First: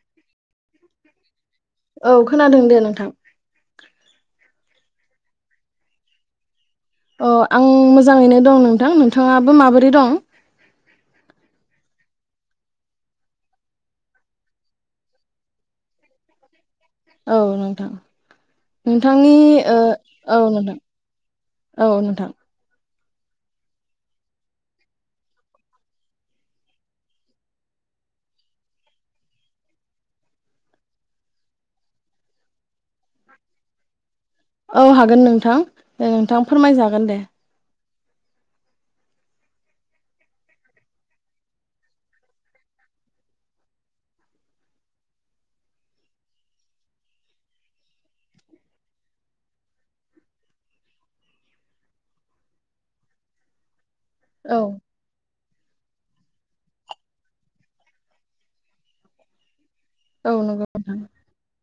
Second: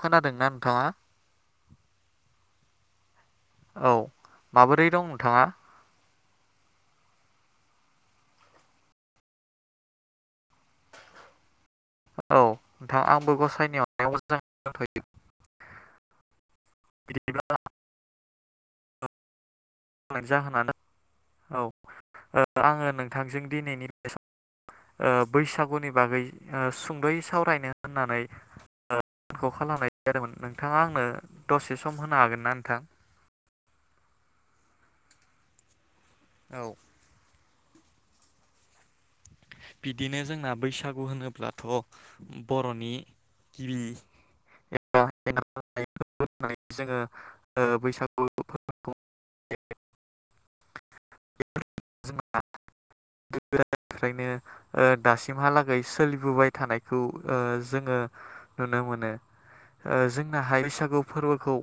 खोनादोंना नोंथाङा? औ खोनादों दे नों थां औ माबोरै दं नोंथाङा? अ आं मोजाङैनो दं नोंथां। नोंथाङाबो माबोरै दं? औ नोंथां आंबो गसाइनि अन नायाव मोजां [inaudible] दथ' यो औ नोंथां। नोंथांनि ओ आनि औ जाहोनानो नोंथां औ ओ आङो नों नोंथांजों दिनैनि बै ओ बैसागुनि बागै ओ सुंद'यै सावरायनो होननानै ओ खौ खालामनाय जादोंमोन नोंथाङा आंनो दसे सम होनो हागोन ना नोंथां? औ हागोन नोंथां। दे नोंथां औ फोरमायजागोन दे। बिदिनो जोंना बैसागु होनोब्लाथ' बर'नि गिबि एबा [unintelligible] जोङो ओ बैसागु फोरबोखौ [unintelligible] [unintelligible] ओफ्रायनो औ ओ दासिमहा लाग गै सोलिबोबाय थानायखौ ओ जोङो नुनो मोनो। ओ औ जोंनाहाय नंगौ बैसागु फोरबोखौ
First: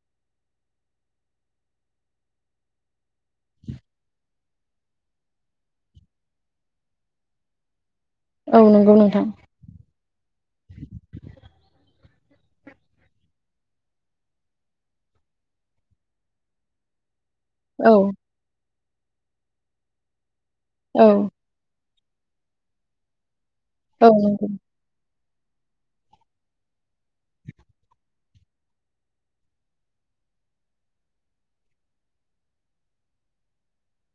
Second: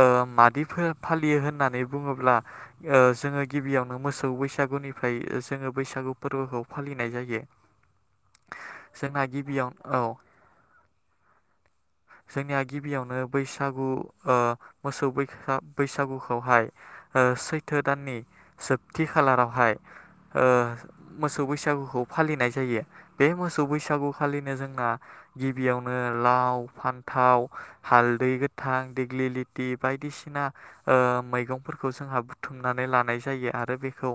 ओ मादि फो फालियो होननानै बुङोब्ला ओ जोङो गिबियावनो मोसौ बैसागुनिफ्राय जोङो बैसागु फोरबोखौ फालिनाय जायो। औ नंगौ जोंना नोंथां गिबियाव औ। जोंनिया गिबियावनो बैसागु ओ मोसौ बैह बैसागुखौहाय ओ सैथो औ दाननि जोब थि खालारावहाय ओ औ मोसौ बैसागुखौ फालिनाय जायो बे मोसौ औ नंगौ बैसागुखालिनो जोंना गिबियावनो लाव फान्थाव हालदै गोथां देग्लि लेथि बायदिसिना ओ मैगंफोरखौ जोंहा बुथुमनानै लानाय जायो आरो बेखौ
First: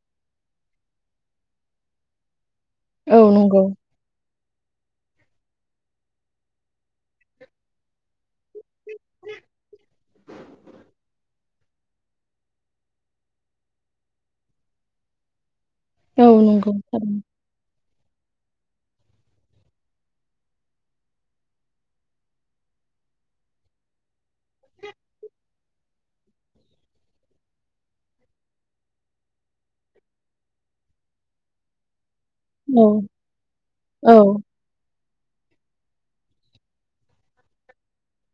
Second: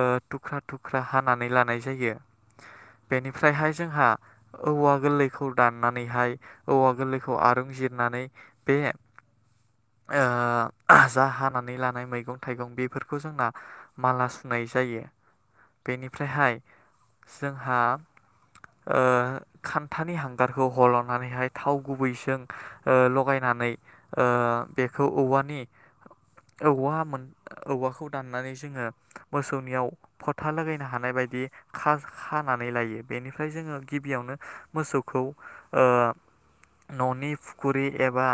ओ थुख्रा थुख्रा हानानै लानाय जायो। औ नंगौ बेनिफ्रायहाय जोंहा औवा गोरलैखौ दाननानैहाय औवा गोरलैखौ आरुंजिरनानै बे ओ जा हानानै लानाय मैगं-थाइगं बेफोरखौ जोंना माला सुनाय जायो। औ बेनिफ्रायहाय नंगौ जोंहा ओ खान्थानि हांगारखौ हल'नानैहाय थाव गुबैजों ओ लगायनानै ओ बेखौ औवानि औवा मोन औवाखौ दाननानै जोङो मोसौनियाव फथा लागायनो हानाय बायदि खा खानानै औ लायो बेनिफ्राय जोङो औ गिबियावनो मोसौ खौ ओ न'नि फुखुरि एबा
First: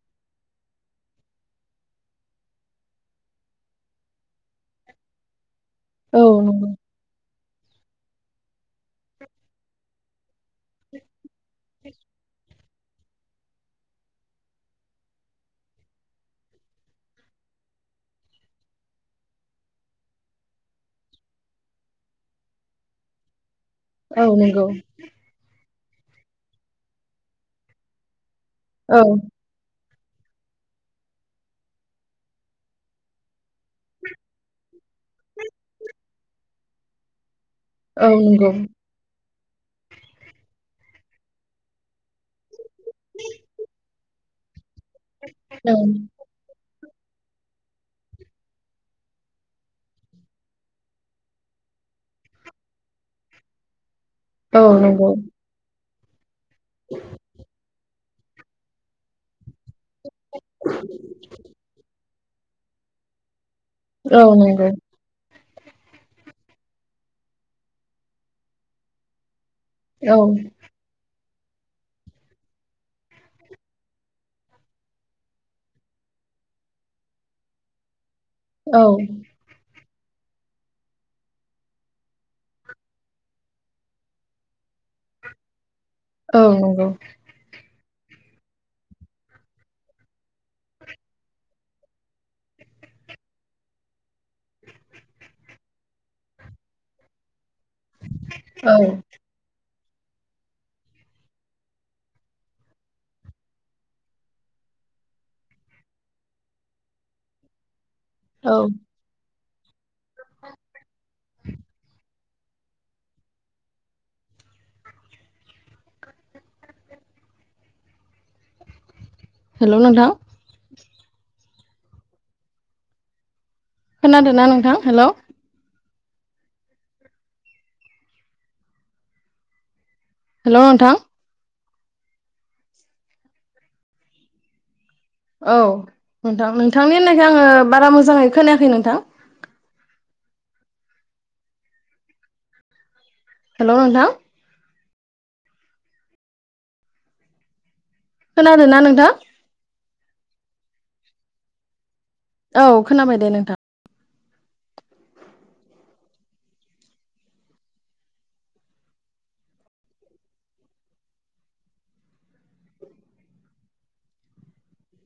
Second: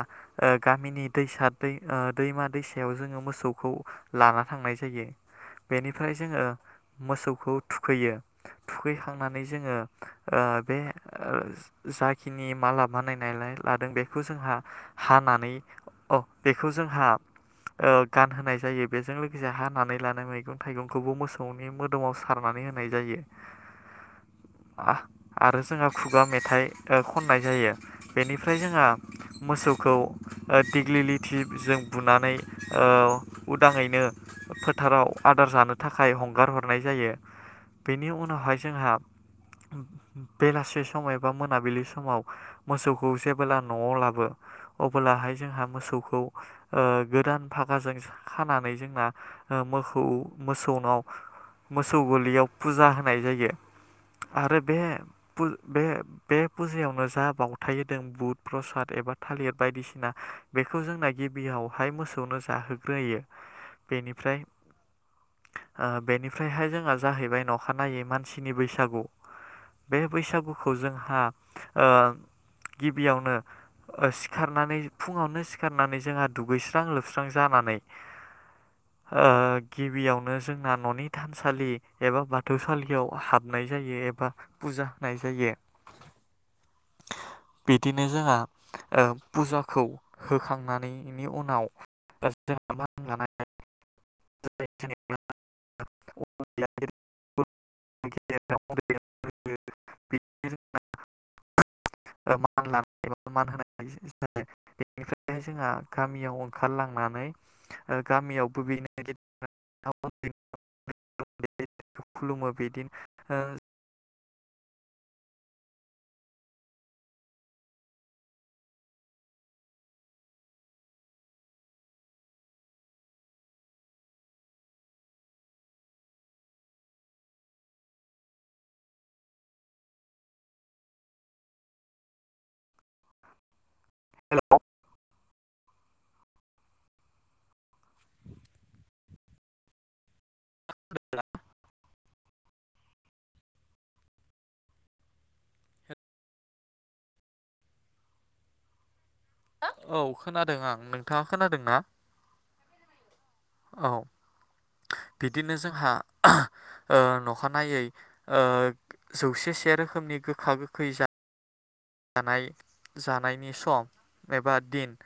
ओ गामिनि दैसा दै ओ दैमा दैसायाव जोङो मोसौखौ लाना थांनाय जायो। बेनिफ्राय औ जोङो मोसौ खौ थुखैयो थुखैखांनानै जोङो ओ बे ओ जाखिनि मालाब मानायनायलाय लादों बेखौ जोंहा हानानै अ बेखौ जोंहा ओ गानहोनाय जायो बेजों लोगोसे हानानै लानाय मैगं थाइगंखौबो मोसौनि मोदोमाव सारनानै होनाय जायो। औ नंगौ [inaudible] आ- आरो जोंहा खुगा मेथाइ ओ खननाय जायो। बेनिफ्राय जोङो औ मोसौ खौ दिेग्लिलिथि जों बुनानै औ उदाङैनो फोथाराव आदार जानो थाखाय हम हगारहरनाय जायो। बेनि औ नंगौ उनावहाय जोंहा बेलासि समाव एबा मोनाबिलि समाव मोसौखौजेबोला न'आव लाबो अब्लाहाय जोंहा औ मोसौखौ ओ गोदान फागाजों खानानै जोंना ओ मोखौ मोसौनाव मोसौ गलियाव फुजा होनाय जायो आरो औ बे नंगौ पुल बे बे फुजायावनो जा बाव थाय दों बुद प्रसाद एबा थालिर बायदिसि ना बेखौ जोंना गिबियावहाय मोस खौनो जाहोग्रोयो औ बेनिफ्राय नंगौ ओ बेनिफ्रायहाय जोंहा जाहैबाय नखानायै मानसिनि बैसागु बे औ बैसागुखौ जोंहा ओ गिबियावनो सिखारनानै फुङावनो सिखारनानै जोंहा दुगैस्रां लोबस्रां जानानै औ ओ गिबियावनो जोंना न'नि थानसालि एबा बाथौसालियाव हाबनाय जायो एबा फुजा होनाय जायो। औ नंगौ। बिदिनो जोंहा ओ फुजाखौ होखांनानैनि उनाव जोंहा मानाय [unintelligible] [unintelligible] [unintelligible] औ। [unintelligible] मान लानाय एबा मान होनाय बेनिफ्राय जोंहा गामियाव ओंखारलांनानै ओ औ गामियावबो बेनो [unintelligible] खुलुमो बिदिनो ओ हेलौ नोंथां खोनादों ना नोंथां? हेलौ। हेलौ नोंथां औ नोंथां नोंथांनि होननायखो आङो बारा मोजाङै खोनायाखै नोंथां। [unintelligible] हेलौ नोंथां। खोनादों ना नोंथां? औ खोनादों आं नोंथाङा खोनादोंना? औ खोनाबाय दे नोंथां। औ बिदिनो जोंहा ओ नखानायै जौसेसे रोखोमनि गोखा गोखै जा जानाय जानायनि सम एबा दिन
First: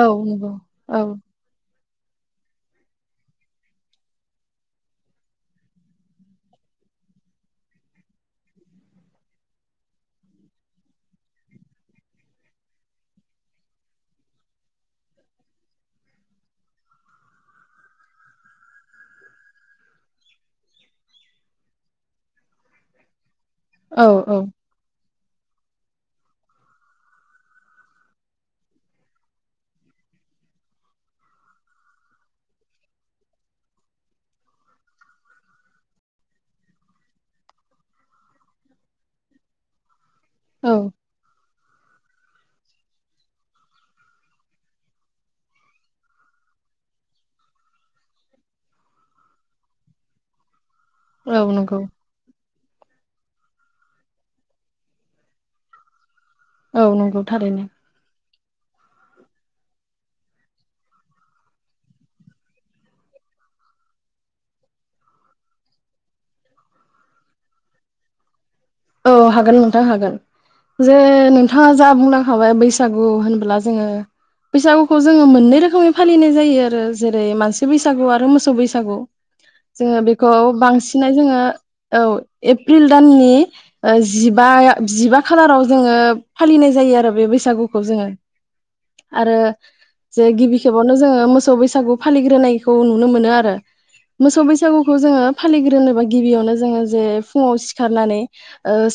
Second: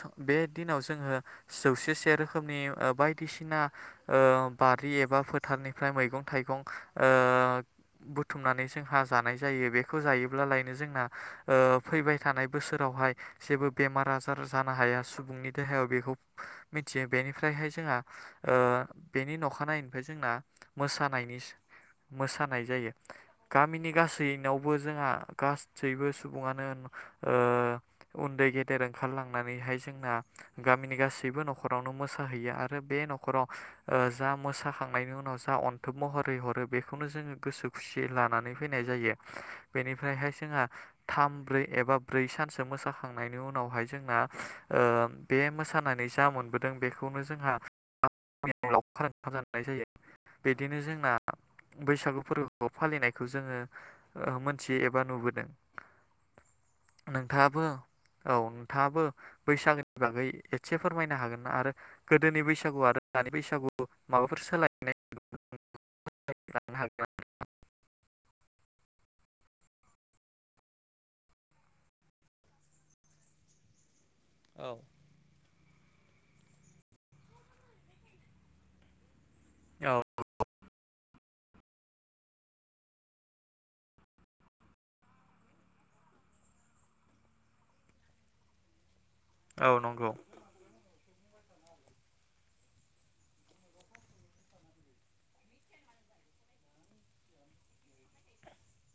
औ नंगौ दिनाव औ जोङो जौसेसे से रोखोमनि बायदिसिना ओ बारि एबा फोथारनिफ्राय मैगं थाइगं ओ बुथुमनानै जोंहा जानाय जायो बेखौ जायोब्लालाय नो जोंना ओ फैबाय थानाय बोसोरावहाय जेबो बेमार आजार जानो हाया सुबुंनि देहायाव बेखौ मिथियो बेनिफ्रायहाय जोंहा ओ बेनि अखानायैनिफ्राय जोंना मोसानायनि मोसानाय जायो। गामिनि औ औ गासैनावबो जोंहा गासैबो सुबुङानो ओ उन्दै गेदेर ओंखारलांनानैहाय जोंना गामिनि गासैबो न'खरावनो मोसाहैयो आरो बे न'खराव जा मोसाखांनायनि उनाव जा अन्थोब महरै हरो बेखौनो जोङो गोसो खुसियै लानानै फैनाय जायो। बेनि फ्रायहाय जोंहा औ थाम ब्रै एबा ब्रै सानसो मोसाखांनायनि उनावहाय जोंना ओ बे मोसानानै जा मोनबोदों बेखौनो जोंहा [unintelligible] लावखार ओंखाम जानाय जायो बिदिनो जोंना औ नंगौ बैसागु फोरबो बो फालिनायखौ जोङो मोन थियो एबा नुबोदों। औ नंगौ नोंथाङाबो थारैनो। औ नोंथाङाबो बैसागोनि बागै एसे फोरमायनो हागोन ना? आरो गोदोनि बैसागु आरो दानि बैसागु माबाफोर सोलायनाय [unintelligible] औ हागोन नोंथां हागोन। जे नोंथाङा जा बुंलांखाबाय बैसागु होनबोला जोङो औ बैसागुखौ जोङो मोननै रोखो खोमै फालिनाय जायो आरो जेरै मानसि बैसागु आरो मोसौ बैसागु। औ जोङो बेखौ बांसि सिनानो जोङो औ एप्रिल दाननि ओ जिबा जिबा खालाराव जोङो फालिनाय जायो आरो बे बैसागुखौ जोङो। आरो औ नंगौ जे गिबि खेबाव नो जोङो मोसौ बैसागु फालिग्रोनायखौ नुनो मोनो आरो मोसौ बैसागुखौ जोङो फालिग्रोनोबा गिबियावनो जोङो जे फुङाव सिखारनानै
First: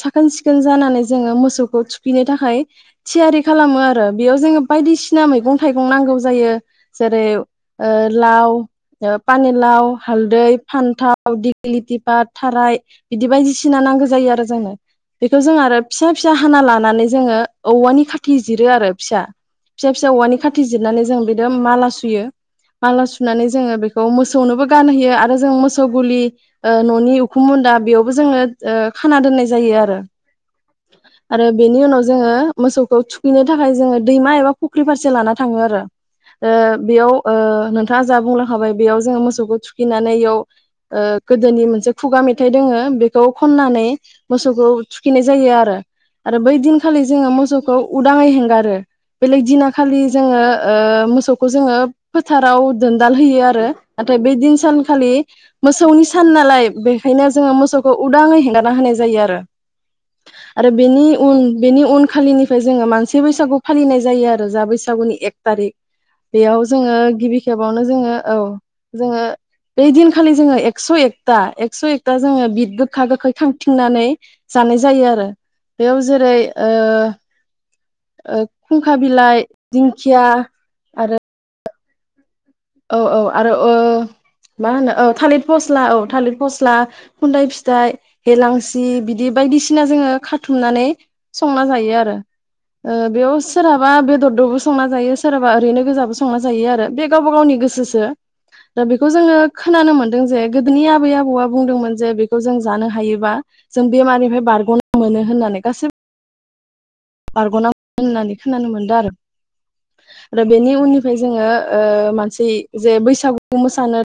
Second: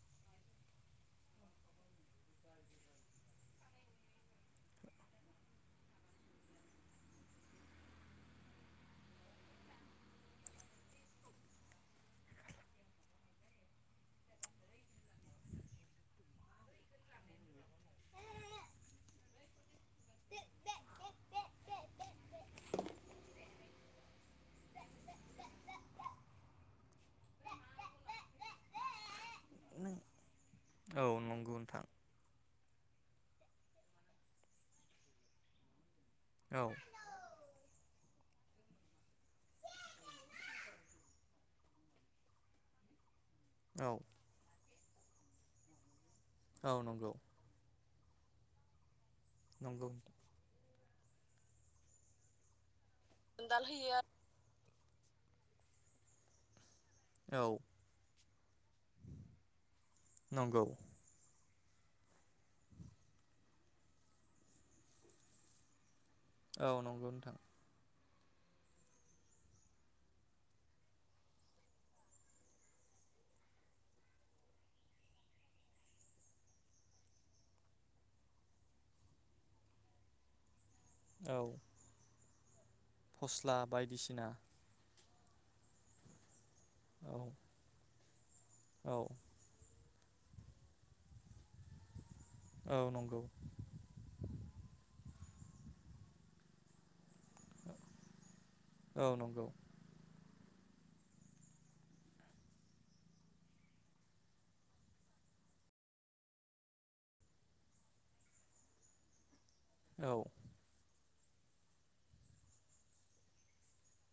साखोन सिखोन जानानै जोङो मोसौखौ थुखैनो थाखाय थियारि खालामो आरो बेयाव जोङो बायदिसिना मैगं थाइगं नांगौ जायो जेरै लाव पानिलाव हालदै फान्थाव दिग्लिलिथि बा थाराय बिदि बायदिसिना नांगौ ज जायो आरो जोंनो बेखौ जों आरो फिसा फिसा हाना लानानै जोङो औवानि खाथि जिरो आरो फिसा फिसा फिसा औवानि खाथि जिरनानै जों बेजों माला सुयो माला सु सुनानै जोङो बेखौ मोसौनोबो गानहोयो आरो जों मोसौ गुलि न'नि उखुम मुन्दा बेयावबो जोङो ओ खाना दोननाय जायो आरो। औ आरो नंगौ बेनि नोंथां उनाव जोङो मोसौखौ थुखैनो थाखाय जोङो दैमा एबा फुख्रि फारसे लाना थाङो आरो। ओ औ बेयाव ओ नों थाङा जा बुंलांखाबाय बेयाव जोङो मोसौखौ थुखैनानै बेयाव ओ गोदोनि मोनसे खुगा मेथाइ दोङो बे मेथाइखौ खननानै औ मोसौखौ। थुखैनाय जायो आरो। आरो बै औ दिनखालि नंगौ जोङो मोसौखौ। उदाङै हेंगारो। बेलेग नंगौ दिनाखालि औ जोङो ओ। मोसौखौ जोङो फोथाराव। दोनदाल होयो आरो नाथाय बे दिन सान। खालि मोसौनि सान नालाय। बेखायनो जोङो मोसौखौ उदाङै हेंगार। होनाय नंगौ जायो बेनि उन। बेनि उनखालिनिफ्राय जोङो मानसि बैसागु फालिनाय जायो आरो जा बैसागुनि एक थारिख। बेयाव औ जोङो नंगौ नोंथां गिबि खेबावनो जोङो। औ जोङो बे दिनखालि जोङो एकस' एकथा एकस' एकथा जोङो बिद गोखा गोखै खांओ। फिथिंनानै जानाय जायो आरो बेयाव जेरै खुंखा बिलाइ दिंखिया आरो औ। औ औ आरो फस्ला बायदिसिना मा होनो ओ। थालिर फस्ला औ थालिर। फस्ला औ खुन्दाय फिथाइ। हेलांसि औ बिदि बायदिसिना। बिना जोङो खाथुमनानै संना जायो आरो। औ नंगौ बेयाव सोरहाबा बेदरजोंबो संना जायो। सोरबाबा ओरैनो गोजाबो संना जायो आरो बे गावबागाव गोसोसो दा औ बेखौ जोङो नंगौ खोनानो मोनदों जे गोदोनि आबै आबौआ बुंदोंमोन जे बेखौ जों जानो हायोबा जों बेमारनिफ्राय बारग'नो मोनो होननानै गासैबो बारग'ना होननानै खोनानो मोन्दों आरो। औ आरो बेनि उननि ओमफ्राय जोङो ओ मानसि जे बैसागु मोसानो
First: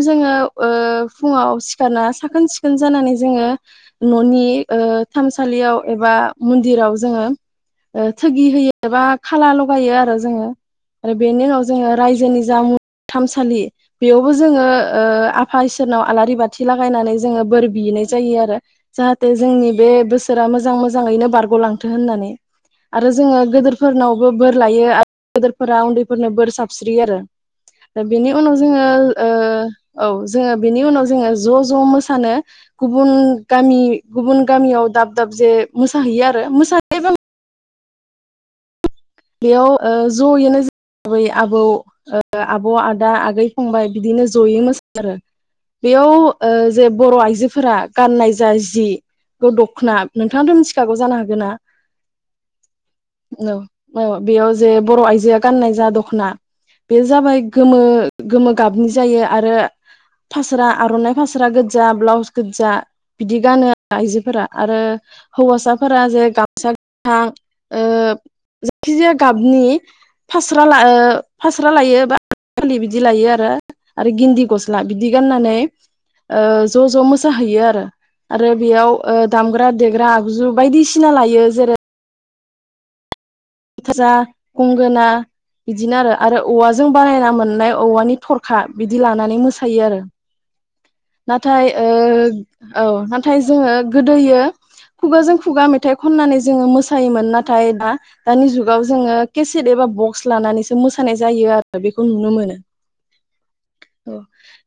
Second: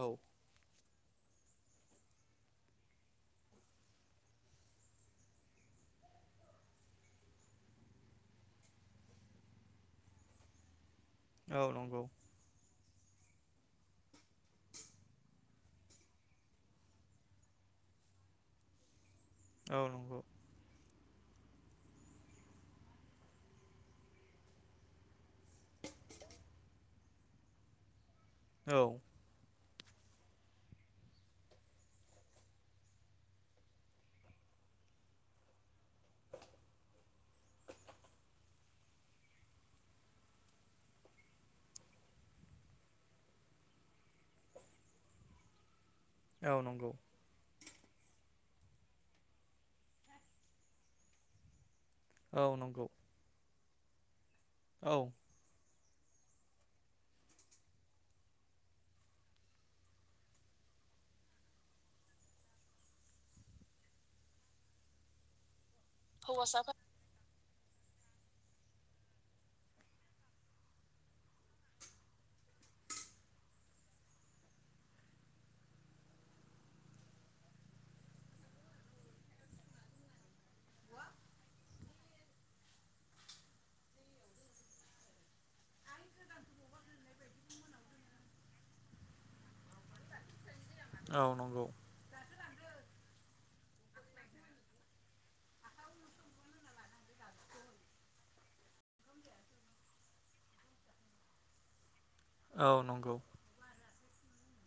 औ जोङो ओ फुङाव सिखारना साखोन सिखोन जानानै जोङो न'नि ओ थानसालियाव एबा मन्दिराव जोङो ओ थोगि होयो एबा खाला लगायो आरो जोङो। आरो बेनि औ उनाव जोङो नंगौ रायजोनि जामुं थामसालि बेयाव जोङो ओ आफा इसोरनाव आलारि बाथि लागायनानै जोङो बोर बिनाय जायो आरो जाहा बे जोंनि औ बे नंगौ बोसोरा मोजां मोजां मोजाङैनो बारग'लांथों होननानै आरो जोङो गोदोरफोरनावबो बोर लायो। आरो गोदोरफोरा उन्दैफोरनो बोर साबस्रियो आरो। दा बेनि उनाव जोङो औ ओ औ जोङो बेनि उनाव जोङो ज' ज' मोसानो गुबुन गामि गुबुन गामियाव दाब दाब जे मोसाहैयो आरो मोसानायबा बेयाव ओ जयैनो जों आबै-आबौ ओ आब' आदा आगै फंबाय बिदिनो जयै मोसायो आरो। बेयाव ओ औ जे नंगौ बर' आइजोफोरा गाननाय जा जा जिखौ दख'ना नोंथाङथ' मिथिखागौ जानो हागौ‌ना? औ नंगौ। औ औ बेयाव जे औ बर' आइजोआ गाननाय जा दख खना बेयो जाबाय गोमो गोमो गाबनि जायो आरो फास्रा आर'नाय फास्रा गोदजा ब्लाउस गोदजा बिदि गानो आइजोफोरा आरो हौवासा फोरा‌ जे औ गामसा गोथां ओ जिखिजाया गाबनि फास्रा ला फास्रा लायो बा फालि बिदि लायो आरो आरो गिन्दि गस्ला बिदि गाननानै ओ ज' ज' मोसाहैयो आरो आरो बेयाव ओ दामग्रा देग्रा आगजु बायदिसिना लायो जेरै [unintelligible] गंगोना बिदिनो आरो आरो औवाजों बानायना मोननाय औवानि थरखा बिदि लानानै मोसायो आरो नंगौ नाथाय ओ औ नाथाय जोङो गोदोयो खुगाजों खुगा मेथाइ खननानै जोङो मोसायोमोन नाथाय दा दानि जुगाव जोङो केसेट एबा बक्स लानानैसो मोसानाय जायो आरो बे औ नंगौ। अ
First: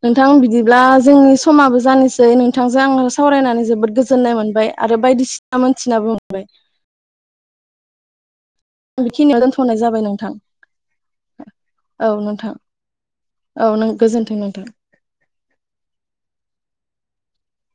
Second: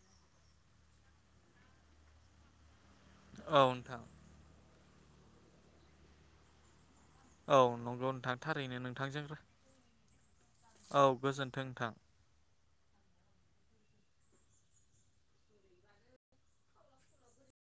नोंथां बिदिब्ला जोंनि समाबो जानोसै नोंथांजों आङो औ सावरायनानै जोबोद नोंथां गोजोननाय मोनबाय। आरो बायदिसिना मोनथिनाबो मोनबाय। औ नंगौ नोंथां। थारैनो नोंथांजों बेखिनियाव दोनथ'नाय जाबाय नोंथां औ गोजोन्थों नोंथां। औ नोंथां औ नों गोजोन धयन'बाद।